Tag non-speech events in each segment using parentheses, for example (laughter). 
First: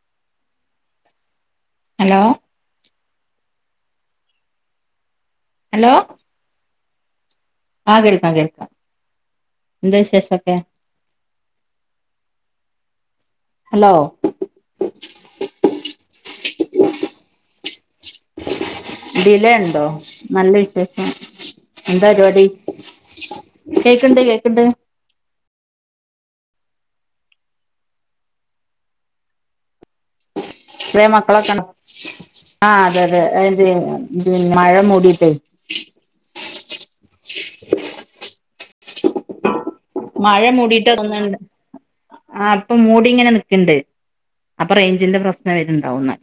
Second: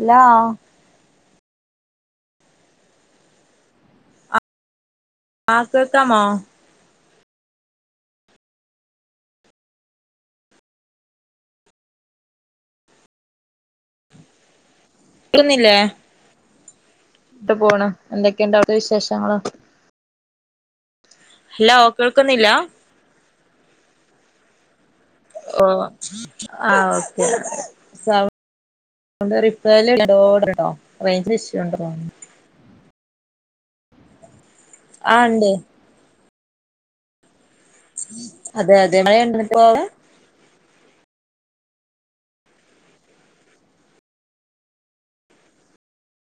Hello hello. ആഹ് കേക്കാമോ ആഹ് കേൾക്കാം കേൾക്കാം എന്താ വിശേഷൊക്കെ ഹലോ. (unintelligible) ന്നില്ലേ? ട്ട് പോണ്. എന്തൊക്കെയുണ്ട് അവിടുത്തെ വിശേഷങ്ങള് ഡിലെണ്ടോ? നല്ല വിശേഷം ഹലോ എന്താ പര്പാടി? കേൾക്കുന്നില്ല കേക്കണ്ട് കേക്കണ്ട് ഓ ആഹ് ഓക്കെ സൗ (unintelligible) ചെറിയ റേഞ്ച് ഇഷ്യൂ മക്കളൊക്കെണ്ടൊ? ഉണ്ടോ തോന്നുന്നു ആഹ് അതെ അതെ അതിയെ മഴ ആ മൂടിട്ടേ ഉണ്ട് അതെ അതെ മയ ഉണ്ടൊ ഇപ്പോ അവ്ടെ? മഴ മൂടിട്ടാ തോന്ന്ണ്ട്. ആഹ് ഇപ്പൊ മൂടി ഇങ്ങനെ നിക്ക്ണ്ട് അപ്പൊ റേഞ്ചിന്റെ പ്രശ്നം വര്ണ്ടാവുന്നാ.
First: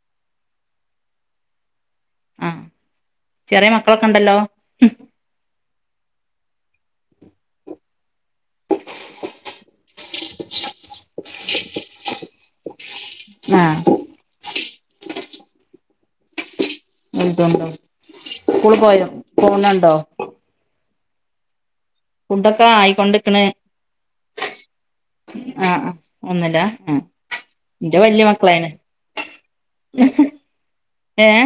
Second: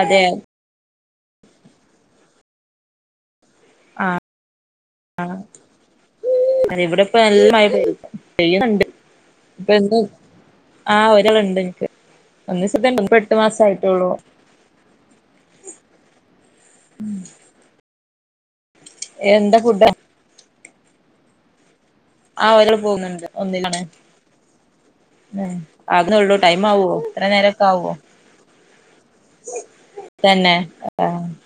അതെ ആഹ് ചെറിയ മക്കളൊക്കെണ്ടല്ലോ? ആഹ് അല്ല ഇവിട്‌പ്പ നല്ല മയ ചെയ്യ്ന്ന്ണ്ട്. ഇപ്പന്ന് ആഹ് ഒരാള്ണ്ട് ഇനിക്ക് ഒന്ന് ഇ എട്ട് ആ മാസായ്ട്ടോള്ളൂ. (unintelligible) ഒണ്ടോ സ്കൂളിപോയ എന്താ ഫുഡ് പോന്നൊണ്ടോ? ആഹ് ഫുഡൊക്കെ ഒരാള് പോന്ന്ണ്ട് ആയിക്കൊണ്ടിക്കണ് ഒന്നിലാണ്. ആ ആ ആകുന്നെള്ളൂ ഒന്നുമില്ല ടൈം ആവോ? ആ ഇത്ര നേരൊക്കെ ആവോ? എന്റെ വല്യ മക്കളായിന് തന്നെ ആഹ് ഏഹ്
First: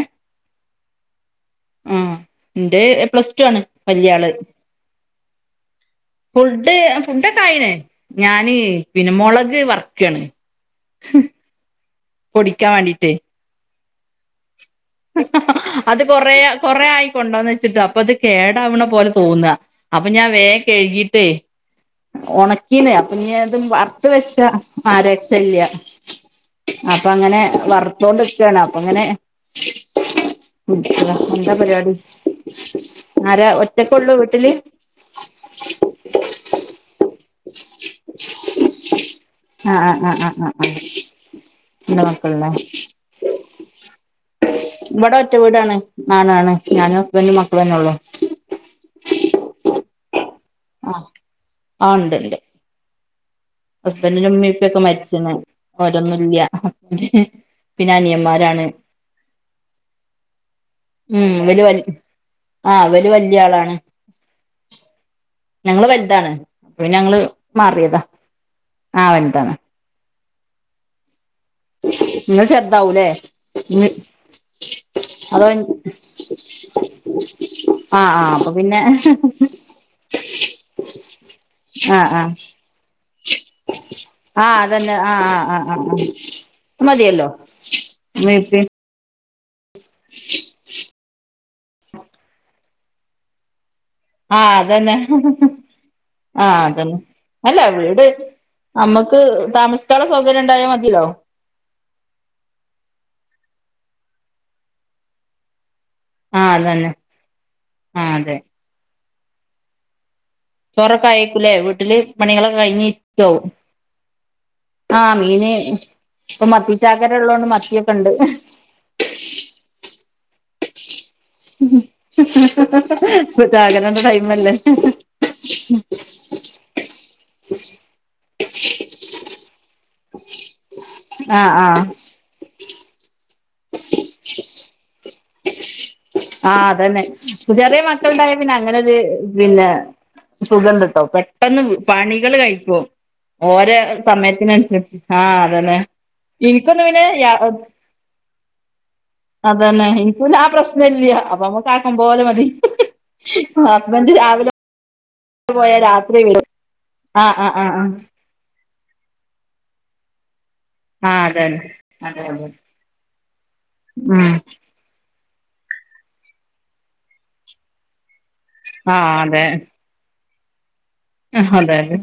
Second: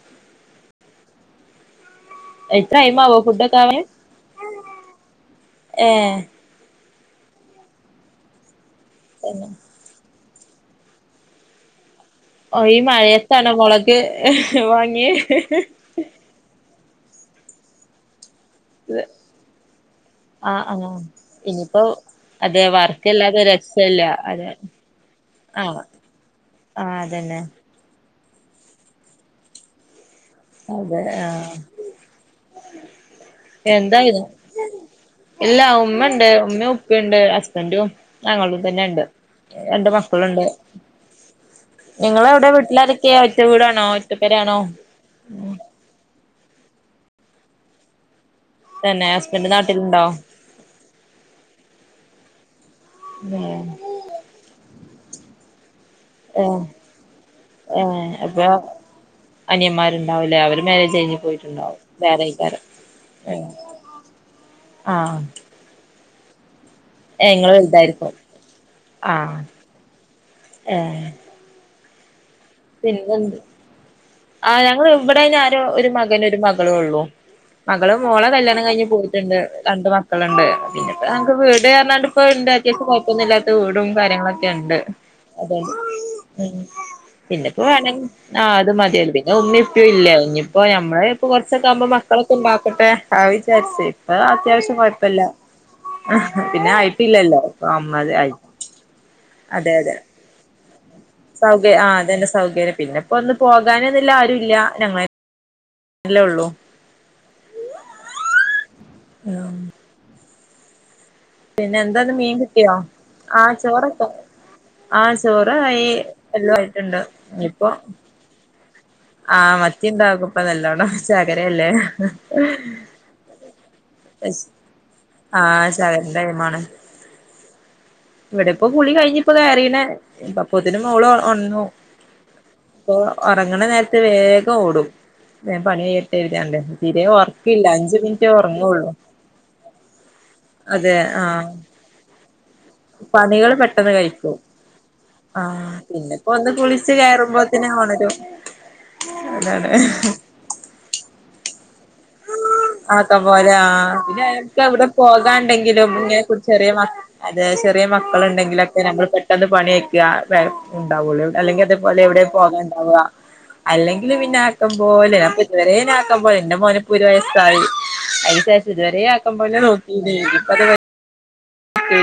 ആഹ് എത്ര ന്റെ ടൈമാവോ പ്ലസ് റ്റു ഫുഡൊക്കെ ആണ് ആവാൻ വല്യാള്. ഏഹ് ഫുഡ് ഫുഡൊക്കെആയിണ് ഞാൻ പിന്നെ തന്നെ മൊളക് വർക്കാണ്. ഓ പൊടിക്കാൻ ഈ വേണ്ടീട്ട് മയത്താണോ മൊളഗ് വാങ്ങിയെ? അത് കൊറേ കൊറേയായി കൊണ്ട്ന്ന് വെച്ചിട്ട് അപ്പൊ ത് കേടാവണ പോലെ തോന്ന അപ്പൊ ഞാൻ വേം കഴ്കീട്ടെ ഇനിപ്പോ? ഒണക്കീണ് അപ്പൊ ഞ്ഞി അതും വറുത്ത് വെച്ച അതെ ആഹ് രക്ഷല്ല. ആഹ് ആഹ് അപ്പൊ അതന്നെ അങ്ങനെ വറ്ത്തോണ്ടിക്കാണ് അപ്പൊ അങ്ങനെ അതെ (unintelligible) എന്താ ആഹ് പര്പാടി ആരാ ഒറ്റക്കെള്ളൂ എന്തായിത് വീട്ടില് ഇല്ല ഉമ്മണ്ട് ഉമ്മയും ഉപ്പയുണ്ട് ഹസ്ബന്റും ഞങ്ങളും തന്നെണ്ട് ആഹ് ആഹ് ആഹ് ആഹ് ആഹ് ആഹ് രണ്ട് മക്കള്ലേ? ത്തിയാ ഒറ്റവീടാണോ ഒറ്റ പേരയാണോ? ഇവ്ടെ ഒറ്റ വീടാണ് ആണാണ് ഞാനും ഹസ്ബന്റും മക്കളന്നെഒള്ളൂ. തന്നെ ഹസ്ബൻഡറ് നാട്ടില്ണ്ടൊ? ആഹ് ആഹ് ആഹ് ഉണ്ട്ണ്ട്. വെ (unintelligible) ഹസ്ബന്റിന്റെ ഉമ്മീ ഇപ്പ യോക്കെ മരിച്ച്ണ്ണ്. പ്പ അവരോന്നുല്യ ഏഹ് പിന്നെ അനിയമാരാണ്. അനിയമാര്ണ്ടാവലേ അവര് മാര്യേജ് കഴ്ഞ്ഞ് ഉം ഇവല് വൽ പോയ്ട്ട്ണ്ടാവും വേറെക്കാരം. ആഹ് ഇവല് വല്യ ഉം ആളാണ് ആഹ് ഞങ്ങള് വൽതാണ് അപ്പപിന്നെ ഞങ്ങള് ഏ ഇങ്ങള് മാറിയതാ വലുതായിരിക്കും ആഹ് വൽതാണ്. ഏഹ് ഇങ്ങള് ചെറുതാവൂലേ മ്മീം ആഹ് ഞങ്ങള് ഇവിടെ ഞാനു ഒരു മകന് ഒരു മകളും ഉള്ളു മകള് ആഹ് മോളെ ആഹ് അപ്പൊ കല്യാണം പിന്നെ കഴിഞ്ഞഞ് പോയിട്ടുണ്ട്. രണ്ട് മക്കളുണ്ട് പിന്നെപ്പ നമുക്ക് വീട് ആഹ് കേറണണ്ട് ഇപ്പ ആഹ് ഇണ്ട് അത്യാവശ്യം ഒന്നില്ലാത്ത വീടും കാര്യങ്ങളൊക്കെ ആഹ് ഉണ്ട് അതന്നെ ആഹ് ആഹ് അത ആഹ് ആഹ് ആഹ് മതിയല്ലോ പിന്നെപ്പോ വേണെ ഉമ്മയും ആഹ് ഉപ്പയും അത് മതി പിന്നെ ഉമ്മി പറ്റും ഇല്ല ഇനിയിപ്പോ ഞമ്മള് ഇപ്പൊ കൊറച്ചൊക്കെ ആവുമ്പോ മക്കളൊക്കെ ഉണ്ടാക്കട്ടെ ആഹ് വിചാരിച്ച് ഇപ്പാ ആഹ് അത്യാവശ്യം കൊഴപ്പില്ല അതന്നെ ആഹ് പിന്നെ ആയിട്ടില്ലല്ലോ അമ്മല് ആയി നമ്മുക്ക് താമസിക്കാനുള്ള സൗകര്യം ഉണ്ടായാൽ മതില്ലോ സൗകര്യം ആഹ് അതന്നെ സൗകര്യം പിന്നെ ഇപ്പൊ ഒന്ന് പോകാനന്നല്ല ആരും ഇല്ല പിന്നെ അമ്മയി ആഹ് അതന്നെ ആഹ് അതെ (inaudible) ചോറൊക്കെ ആയിക്കൂലേ പിന്നെ വീട്ടില് എന്താന്ന് മീൻ പണികളൊക്കെ കിട്ടിയോ കഴിഞ്ഞി ആ ഇരിക്കവും ചോറൊക്കെ ആ ആഹ് മീന് ചോറായി ഇപ്പ എല്ലാം മത്തി ആയിട്ടുണ്ട് ചാക്കര ഉള്ളതോണ്ട് മത്തിയൊക്കെ ഉണ്ട്. ആഹ് മത്തിയ ഉണ്ടാവക്പ്പ നല്ലോണോ ചാഖരയല്ലേ ഇപ്പൊ ചാകരന്റെ ബെസ് ടൈമല്ലേ ആഹ് ചായേടൈംമാണ് ഇവിടെപ്പൊ കുളികഴിഞ്ഞിപ്പോ കേറീന്നെ പ്പുതിന് മോള് ആഹ് ഒന്നു ആഹ് അപ്പൊ ഒറങ്ങണ നേര ഇത് വേഗം ഓടും ഇത് പണിയെട് ത്ത് ആ അതന്നെ ചെറിയ മിനിറ്റേ മക്കളണ്ടായ പിന്നെ ഉറങ്ങുള്ളൂ അങ്ങനെരു പിന്നെ സുഖംണ്ട് അതെ ഇട്ടോ ആ പെട്ടെന്ന് പണികള് കഴിക്കോ പണികള് ഓരോ പെട്ടെന്ന് കഴിക്കും സമയത്തിനനുസരിച്ച് ആഹ് ആ അതന്നെ പിന്നെപ്പോ ഒന്ന് എനിക്കൊന്നു കുളിച്ച് പിന്നെ കയറുമ്പോത്തിന് ഒണരും അതന്നെ അതാണ് എനിക്ക് പിന്നെ ആ പ്രശ്നം ഇല്ല്യാ അപ്പൊ നമ്മക്ക ആക്ക പോലെ മതി. ആക്കാം പോലെ ആ ഹസ്ബൻഡ് രാവിലെ പിന്നെഎനിക്ക് അവിടെ പോയാ പോകാണ്ടെങ്കിലും രാത്രി ഇങ്ങനെ കുറി വരും ചെറിയമ ആഹ് ആഹ് ആഹ് ആഹ് ക്കള്ണ്ടെങ്കിലൊക്കെ ഞങ്ങള് പെട്ടെന്ന് പണിചെയ്യും വ്യതെ ആഹ് ആഹ് ഉണ്ടാവുള്ളു അതന്നെ അല്ലെങ്കിൽ അതേപോലെ എവിടെ അതെ അതെ പോകാൻണ്ടാവുക അല്ലെങ്കിലി ഉം പിന്നെക്ക പോവല് അപ്പൊഇതുവരെയും നാ ആക്കൻ പോല എന്റെ മോന് ഇപ്പ ഒരു വയസ്സായി. ഇതുവരെ ആഹ് ആക്കമ്പന്നെ നോക്ക ആഹ് അതെ അതെ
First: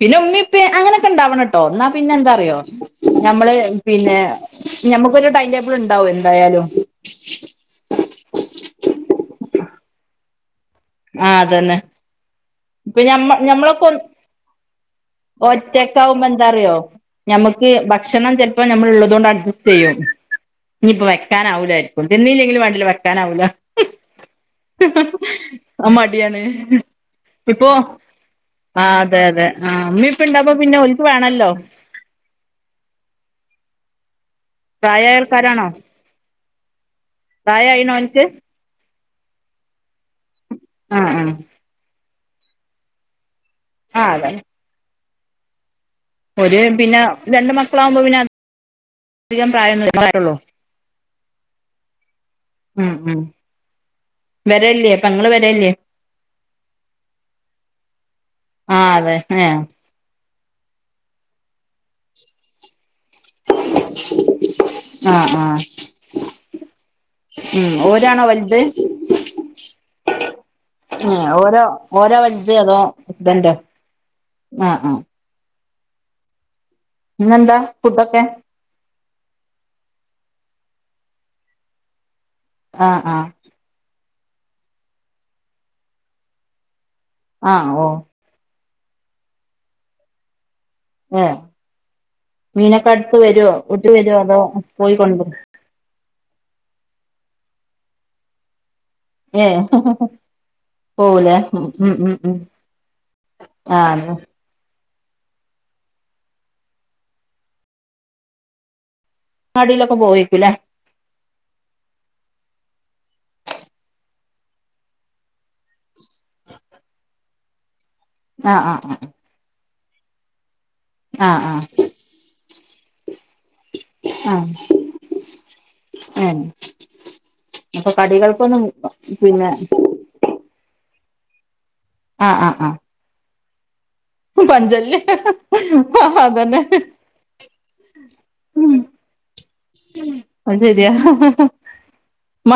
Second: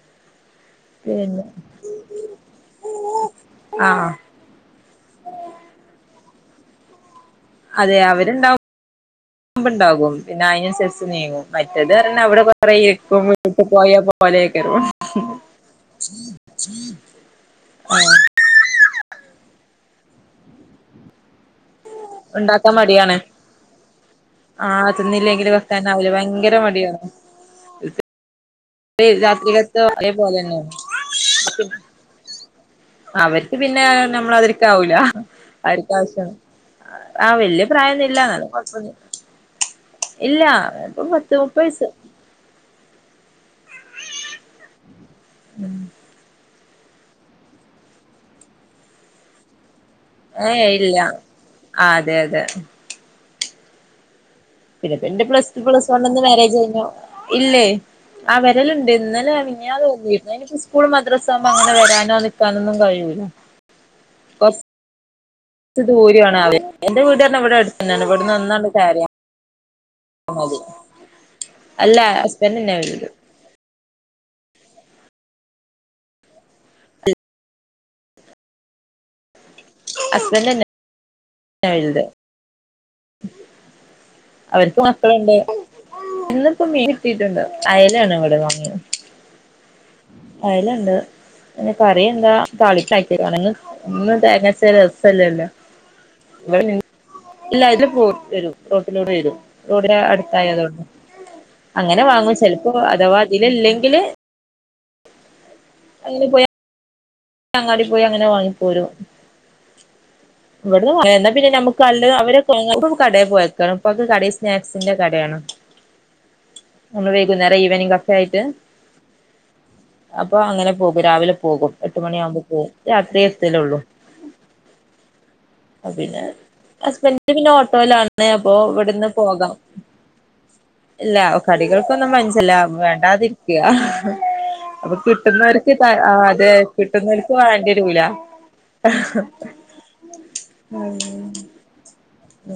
പിന്നെ ഉമ്മിപ്പ അങ്ങനെയൊക്കെ ഇണ്ടാവണം പിന്നെ കേട്ടോ എന്നാ പിന്നെ എന്താറിയോ ഞമ്മള് ആഹ് പിന്നെ ഞമ്മക്കൊരു ടൈം ടേബിൾ ഉണ്ടാവോ എന്തായാലും അതെ അവരുണ്ടാവും മ്പ്ണ്ടാകും പിന്നെ അയിന് സി ആഹ് നീങ്ങും അതന്നെ മറ്റേത് പറ അവിടെ പറ ഇപ്പൊ ഇരിക്കും ഞമ്മ വീട്ടിൽ പോയാ പോലെയക്കെറ ഒറ്റക്കആവുമ്പോ എന്താറിയോ ഞമ്മക്ക് ഭക്ഷണം താ ഇപ്പൊ ഞമ്മള് ഇത് ഉള്ളത് കൊണ്ട് അഡ്ജസ്റ്റ് ചെയ്യും ഇനിയിപ്പ വെക്കാനാവില്ലാ ഒന്നുംതിന്നിയില്ലെങ്കിലും ഉണ്ടാക്കാൻ വണ്ടില വെക്കാന മടിയാണ് ആവൂല ആഹ് തിന്നില്ലെങ്കിൽ വെക്കാനാവൂല മടിയാണ് ഭയങ്കര മടിയാണ് ഇപ്പോ ആ അതെ അതെ ആ രാത്രികത്തെ ഉമ്മി ഇപ്പ ഇണ്ട്പ അതേപോലെന്നെയാണ് പിന്നെ ഒലിക്ക് വേണല്ലോ അവര്ക്ക് പിന്നെ നമ്മള് അതിരി ക്കാവൂല പ്രായായ ആൾക്കാരാണോ അവർക്ക ആവശ്യ ആ വെല്ല്യയ പ്രായായിണോ പ്രായൊന്നും ഇല്ല ഓൻക്ക് എന്നാലും കൊറച്ച് ഇണ്ട് ഇല്ല ആ ഇപ്പൊ ആ പത്ത് പൈസു ആഹ് അതാണ് ഉം ഒര് പിന്നെ രണ്ട് മക്കളാകുമ്പോ പിന്നെ അ അധികം പ്രായംള്ളൂ ഏ ഇല്ല ആ അതെ അതെ ഉം ഉം വരല്ലേ പെങ്ങള് വരല്ലേ കൊണ്ടന്ന് വേരേജ് തിന്നോ ഇല്ലേ ആ വരലുണ്ട് അതെ ഇന്നലെ ഏ മെനഞാന്ന് സ്കൂൾ സ്കൂൾ മദ്രസ ആകുമ്പോ അങ്ങന വരാനോ നിൽക്കാനൊന്നും കഴൂല്ല. ആഹ് ആഹ് ച്ച് ദൂരെയ ആണ് ആള് എന്റെ വീട് ദാണ്ടെ ഇവിടെ അടുത്താണ് ഓരാണോ ഇവിടെന്ന് വലുത് ഒന്നാങ്ങാട്ട് കേറി ഓ അത് ഏഹ് ഓരോ ഓരാ വൽത് അതോ വലുത് ഹസ്ബൻറോ ആ അ ഇന്നെന്താ ഫുടൊക്കെ ഹസ്ബണ്ടന്നെ (unintelligible) ആ ആഹ് അവർക്ക് മക്കളുണ്ട് ഇന്നിപ്പൊ മീൻ ൻ കിട്ടീട്ടുണ്ട് ആഹ് ഓ അയലാണ് ഇവിടെ വാങ്ങിയത് അയലണ്ട് ഏ ന്നെ കറിയെന്താ മീനൊക്കെ അടുത്ത് താളിപ്പ് വരുവോ വീട്ടി വരുവോ എന്നും അതോ തേങ്ങരച്ച പോയി കൊണ്ട് രസല്ലല്ലോ (unintelligible) ഇല്ല ഇത് (inaudible) റോട്ടിലൂടെ വരും ഏ റോഡിനെ അടുത്തായതുകൊണ്ട് പോവൂലേ ഉം ഉം അങ്ങനെ ഉം വാങ്ങും ഉം ചെലപ്പോ അഥവാ ഇതില് ആഹ് ഇല്ലെങ്കില്- അയിന് പോയാ അങ്ങാടി പോയി അങ്ങനെ വാങ്ങിപ്പോരും അങ്ങാടിയിലൊക്കെ പോയേക്കുല്ലേ ഇവിടുന്ന് പിന്നെ നമുക്ക് നല്ല അവര് കടയിൽ പോയക്കാണ് ഇപ്പൊ കടയിൽ സ്നാക്സിന്റെ കടയാണ് (inaudible) നമ്മള് വൈകുന്നേരം ഈവനിംഗ് ക- ആഹ് ആഹ് ആഹ് അപ്പൊ അങ്ങനെ പോകും രാവിലെ ആഹ് ആഹ് പോകും എട്ട് മണിയാകുമ്പോൾ പോകും രാത്രി എത്തുകില്ലയൊള്ളു (unintelligible) ഏ ഹസ്ബൻഡ് പിന്നെ അപ്പൊ ഓട്ടോയിലാണ് അപ്പൊ കടികൾക്കൊന്നും ഇവിടുന്ന് പിന്നെ- പോകാം ഇല്ല കടികൾക്കൊന്നും പഞ്ച ആഹ് (unintelligible) ല്ല ആഹ് ആഹ് വേണ്ടാതിര്- യഹ് അപ്പൊ പഞ്ചല്ല് കിട്ടുന്നവർക്ക് അതേ അതന്നെ കിട്ടുന്നോര്ക് വാണ്ടി വരൂല അത് ശരിയാ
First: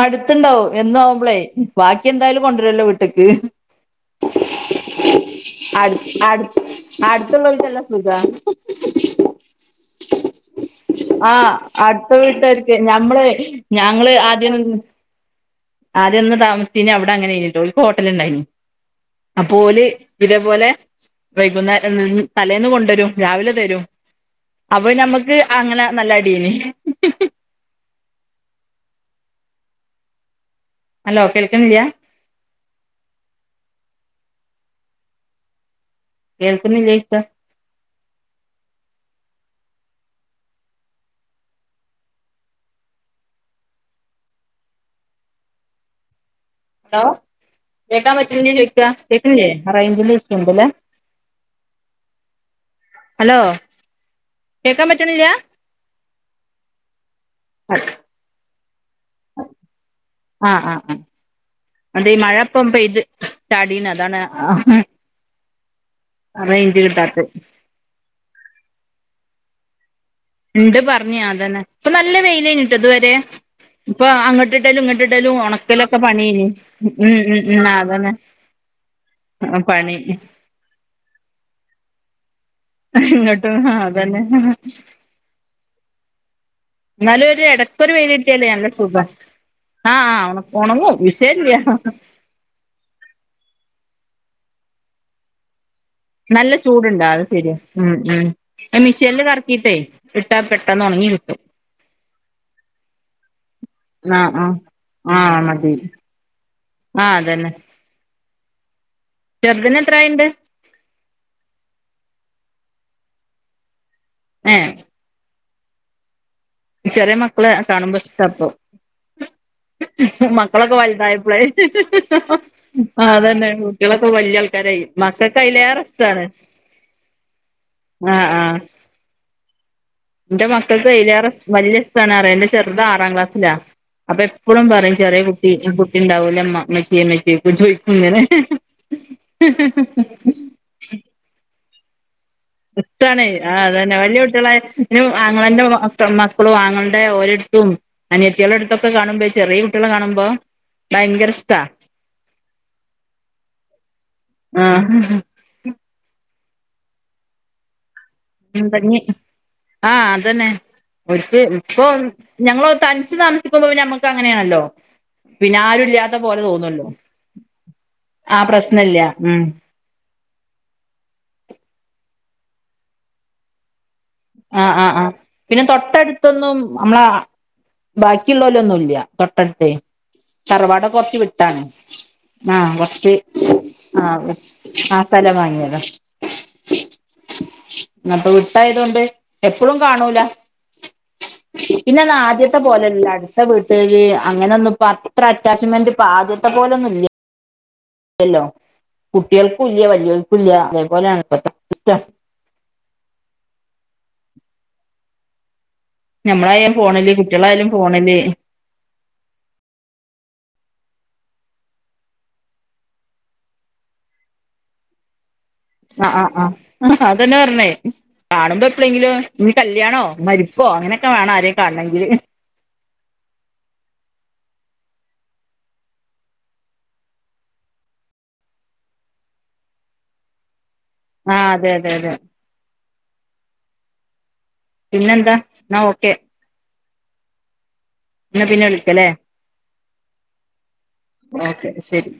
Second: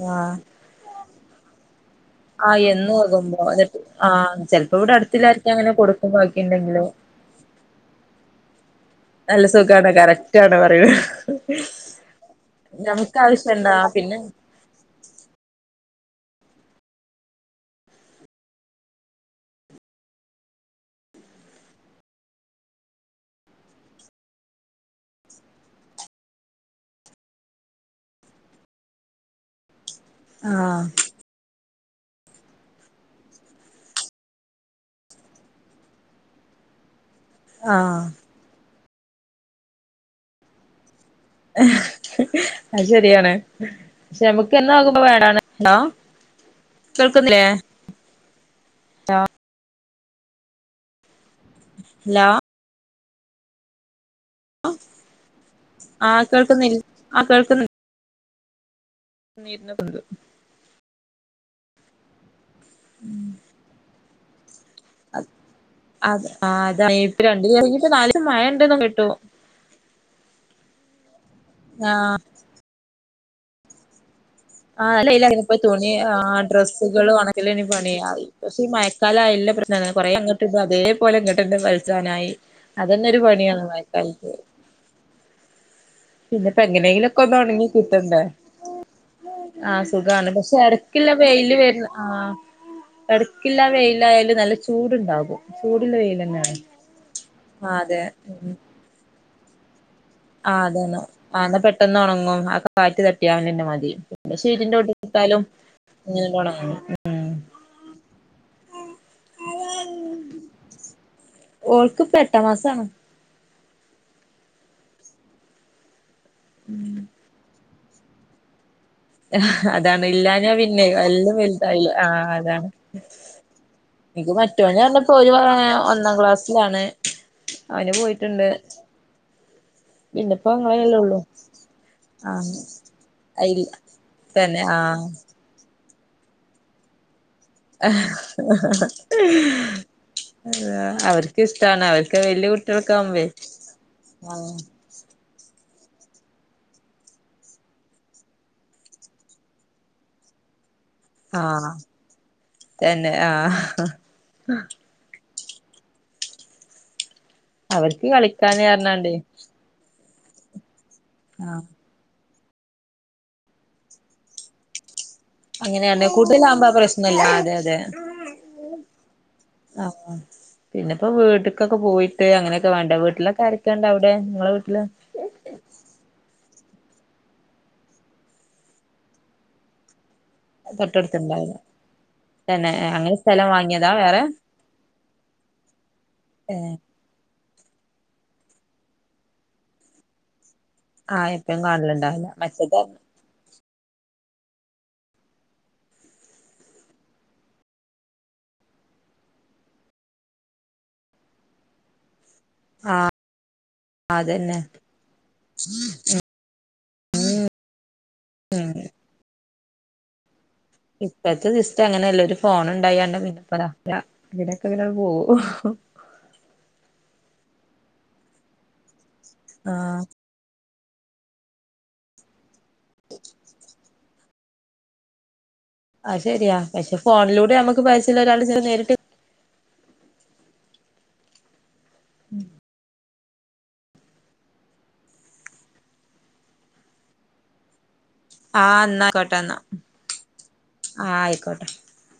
ആഹ് എന്നും ആവുമ്പളേ ബാക്കി എന്തായാ- ആ എന്നും ആകുമ്പോ എന്നിട്ട് ആ ചെലപ്പോ ഇവിടെ അടുത്തുള്ളാർക്കെങ്കിലും കൊടുക്കും ബാക്കിണ്ടെങ്കില് ആഹ് അടുത്തുള്ളോർക്ക് എല്ലാം സുഖവാണ് നല്ല സുഖാണ് കറക്ട്ടാണ് പറണത് ആഹ് അടുത്ത വീട്ടുകാർക്ക് ഞമ്മള് ഞങ്ങള് പിന്നെ ആദ്യം- ആദ്യം അന്ന് താമസിച്ചീന അവിടെ അങ്ങനെയായിരുന്നുട്ടോ ഓൽക്ക് ഹോട്ടലിണ്ടായിന് അപ്പൊ ഓല് ഇതേപോലെ- വൈകുന്നേരം തലേന്ന് കൊണ്ടുവരും രാവിലെ തരും അപ്പൊ നമ്മക്ക് അങ്ങനെ നല്ല അടിയെയ്നി ആഹ് ഹലോ കേൾക്കണില്ലിയ കേക്കുന്നില്ലേ ചോദിച്ചാ ആഹ് ഹ് അത് ശരിയാണ് പക്ഷെ നമുക്ക് എന്നും ആകുമ്പോ ബേടാണ് ഹലോ കേക്കാൻ പറ്റുന്നില്ലേന്ന് ചോദിക്കുവാ കേക്കിണില്ലേ റേഞ്ചില് പ്രശ്നണ്ട് ഇല്ലേ ഹലോ ഹലോ കേക്കാൻ പറ്റിണില്ലാ ആ കേൾക്കുന്നി ആ (unintelligible) ആഹ് ആഹ് ആഹ് അതെ മഴയിപ്പം പെയ്ത് ചാടീന്ന് അതാണ് അ ആ റേഞ്ച് അതപ്പൊ കിട്ടാത്തെ രണ്ട് (unintelligible) നാല് മഴ ണ്ടന്ന് കേട്ടു ഇണ്ട് പറഞ് അത് തന്നെ ഇപ്പൊ ആ നല്ല വെയിലേനിട്ടോ ഇതുവരെ ഇപ്പൊ അങ്ങട്ട്- ആഹ് അയിലെ എറങ്ങി പോയി ആ തുണി ഡ്രസ്സുകൾ ഉം ഉം ഒണക്കില് ഇനി ഉം പണി അതന്നെ പക്ഷെ ഈ മഴ- കാലായാല്ല പ്രശ്നതാണ് പണി കൊറെേ അങ്ങോട്ട് ട അതേപോലെ ഇങ്ങോട്ട ട (unintelligible) ഇങ്ങട്ടും ആഹ് അത് തന്നെ പിന്നെ ഇപ്പ എങ്ങനെങ്കിലൊക്കൊന്ന് ഒണങ്ങി കിട്ടണ്ടേ വെയിലിട്ടിയാലേ നല്ല സുഖാ ആഹ് സുഖാണ് ഒണ പക്ഷെ ഒണങ്ങും എടയ്ക്ക് ഇല്ല വെയില് വിഷയല്ല വരുന്ന ആഹ് എടയ്ക്കില്ല വെയിലായാല് നല്ല ചൂടുണ്ടാകും ചൂടില്ല വെയി- നല്ല ചൂടുണ്ടാ അത് ശരിയാ ഉം ഉം അത് മിഷെനില് കറക്കിയിട്ടേ ഇട്ടാ പെട്ടന്ന് ഒണങ്ങി കി ആന്നാ പെട്ടെന്ന് ഒണങ്ങും ആക്കെ കാറ്റ് തട്ടിയാലന്നെ മതി പിന്നെ ആഹ് ആഹ് ഷീറ്റിന്റെ മണ്ടക്ക് ആഹ് ഇട്ടാലും- മതി ഇങ്ങനണ്ട് ഒണങ്ങും ആഹ് ഉം അതന്നെ ചെറുതിന് എത്രായ്ണ്ട് ഓൾക്ക് ഇപ്പ എട്ടാം മാസാണ് ഏഹ് ചെറിയ മക്കളെ കാണുമ്പോ ഇഷ്ട്ടാപ്പൊ അതാണ് ഇല്ലാനാ പിന്നെ എല്ലും വലുതായില്ലേ ആഹ് അതാണ് ആഹ് അതന്നെ കുട്ടികളൊക്കെ ഇൻക്ക് വലിയ മറ്റോന് ആൾക്കാരായി പറഞ്ഞപ്പോര് മക്കൾക്ക് അയിലേറെ ഒന്നാം ഇഷ്ടാണ് ക്ലാസിലാണ് അവന് പോയിട്ട്ണ്ട് ഇന്റെ മക്കൾക്ക് ഇങ്ങളെല്ലേ ഉള്ളൂ അയിലേറെ ഇഷ് വല്ല്യേ ഇഷ്ട്ടാനറയ എന്റെ ആഹ് ചെറുത് ആറാം ക്ലാസ്സിലാ അയിൽ അപ്പൊ തന്നെ എപ്പളും പറീം ആഹ് ചെറിയ കുട്ടി കുട്ടിണ്ടാവൂലേമ്മാ ഇമ്മച്ചിയേ ഇമ്മച്ചിയേ അവര്ക്ക് ഇഷ്ടാണ് അവര്ക്ക് വല്ല്യേ കു കിട്ടാണേ ആഹ് അതന്നെ വലിയ കുട്ടിയാളായ പിന്നം ആങ്ങളെന്റെ മ മക്ക മക്കളും ആങ്ങളൻ്റെ ഓലട്ത്തും അനിയത്തിയാളെടുത്തൊക്കെ കാണുമ്പേ ചെറിയ കുട്ടിയാളെ കാണുമ്പോ ഭയങ്കര ഇഷ്ട്ടാ ആഹ് തന്നെ ആഹ് ആഹ് അവർക്ക് കളി ഇണ്ടങ്ങി ആഹ് അതന്നെ ഓര്ക്ക് ആഹ് ഇപ്പൊ ഞങ്ങളോ തനിച്ചു താമസിക്കുമ്പോ ഞമ്മക്ക് അങ്ങനെയാണല്ലോ പിന്നെ അങ്ങനെയാണ് ആരുഇല്ല്യാത്ത പോലെ കൂടുതലാകുമ്പോ തോന്നല്ലോ പ്രശ്നല്ല അതെ അതെ ആ പ്രശ്നല്ല ഉം ആഹ് പിന്നെപ്പോ വീട്ട്ക്കൊക്കെ പോയിട്ട് അങ്ങനെയൊക്കെ വാണ്ടേ വീട്ടിലൊക്കെ ആരെ കെന്താ അവടെ വ ആഹ് ആഹ് ആഹ് പിന്നെ തൊട്ടടുത്തൊന്നും അമ്മളെ ബാക്കിയുള്ളോലൊന്നുംല്ല തൊട്ടടുത്തേ തറവാടൊക്കേ കൊറച്ച് തൊട്ടടുത്തുണ്ടാവില്ല വിട്ടാണ് തന്നെ ആഹ് കൊർച്ച് അങ്ങനെ സ്ഥലം വാങ്ങിയതാ വേറെ ആഹ് ആ സ്ഥലം വാങ്ങിയതാ ഏഹ് അപ്പൊ വിട്ടായതോണ്ട് എപ്പളും കാണൂല ആഹ് എപ്പഴും പിന്നെന്നാ കാണലുണ്ടാവില്ല ആദ്യത്തെ മറ്റേത് പോലല്ല അടുത്ത വീ ട്ടുകാര് അങ്ങനൊന്നും ഇപ്പ അത്ര അറ്റാച്ച്മെന്റ് ഇപ്പ ആദ്യത്തെ പോലൊന്നും ഇല്ല ല്ലല്ലോ കുട്ടികൾക്കും ഇല്ല വല്ല്യോൽക്കും ഇല്ല അതേപോലാണ് ഇപ്പത്തെ കുത്താ ആഹ് അതന്നെ ഞാമ്മളായാലും ഫോണില് കുട്ടികളായാലും ഫോണില് ഉം ഇപ്പത്തെ സിസ്റ്റം അങ്ങനല്ലേ ഒരു ഫോൺ ഇണ്ടായാണ്ട് പിന്നെപ്പതാ താ ഇവിടെക്കെങ്ങനെ പോവും ആഹ് ആഹ് ആഹ് അതന്നെ പറഞ്ഞേ കാണുമ്പോ എപ്പളേങ്കിലും ഇഞ്ഞി കല്യാണോ ആഹ് മരി പ്പോ അങ്ങനെക്കെ വേണം ആരെ കാണെണങ്കില് (inaudible) അഹ് ശരിയാ പക്ഷെ ഫോണിലൂടെ നമ്മക്ക് പൈസല്ല ഒരാള് സേ നേരിട്ട് ആഹ് അതെ അതെ അതെ ഉം പിന്നെന്താ ന്നാ ഓക്കെ എന്നാ പിന്നെ ആഹ് ന്ന വിളിക്കല്ലേ ആയിക്കോട്ടെന്നാ ആഹ് അയിക്കോട്ടെ ഓക്കെ ശരി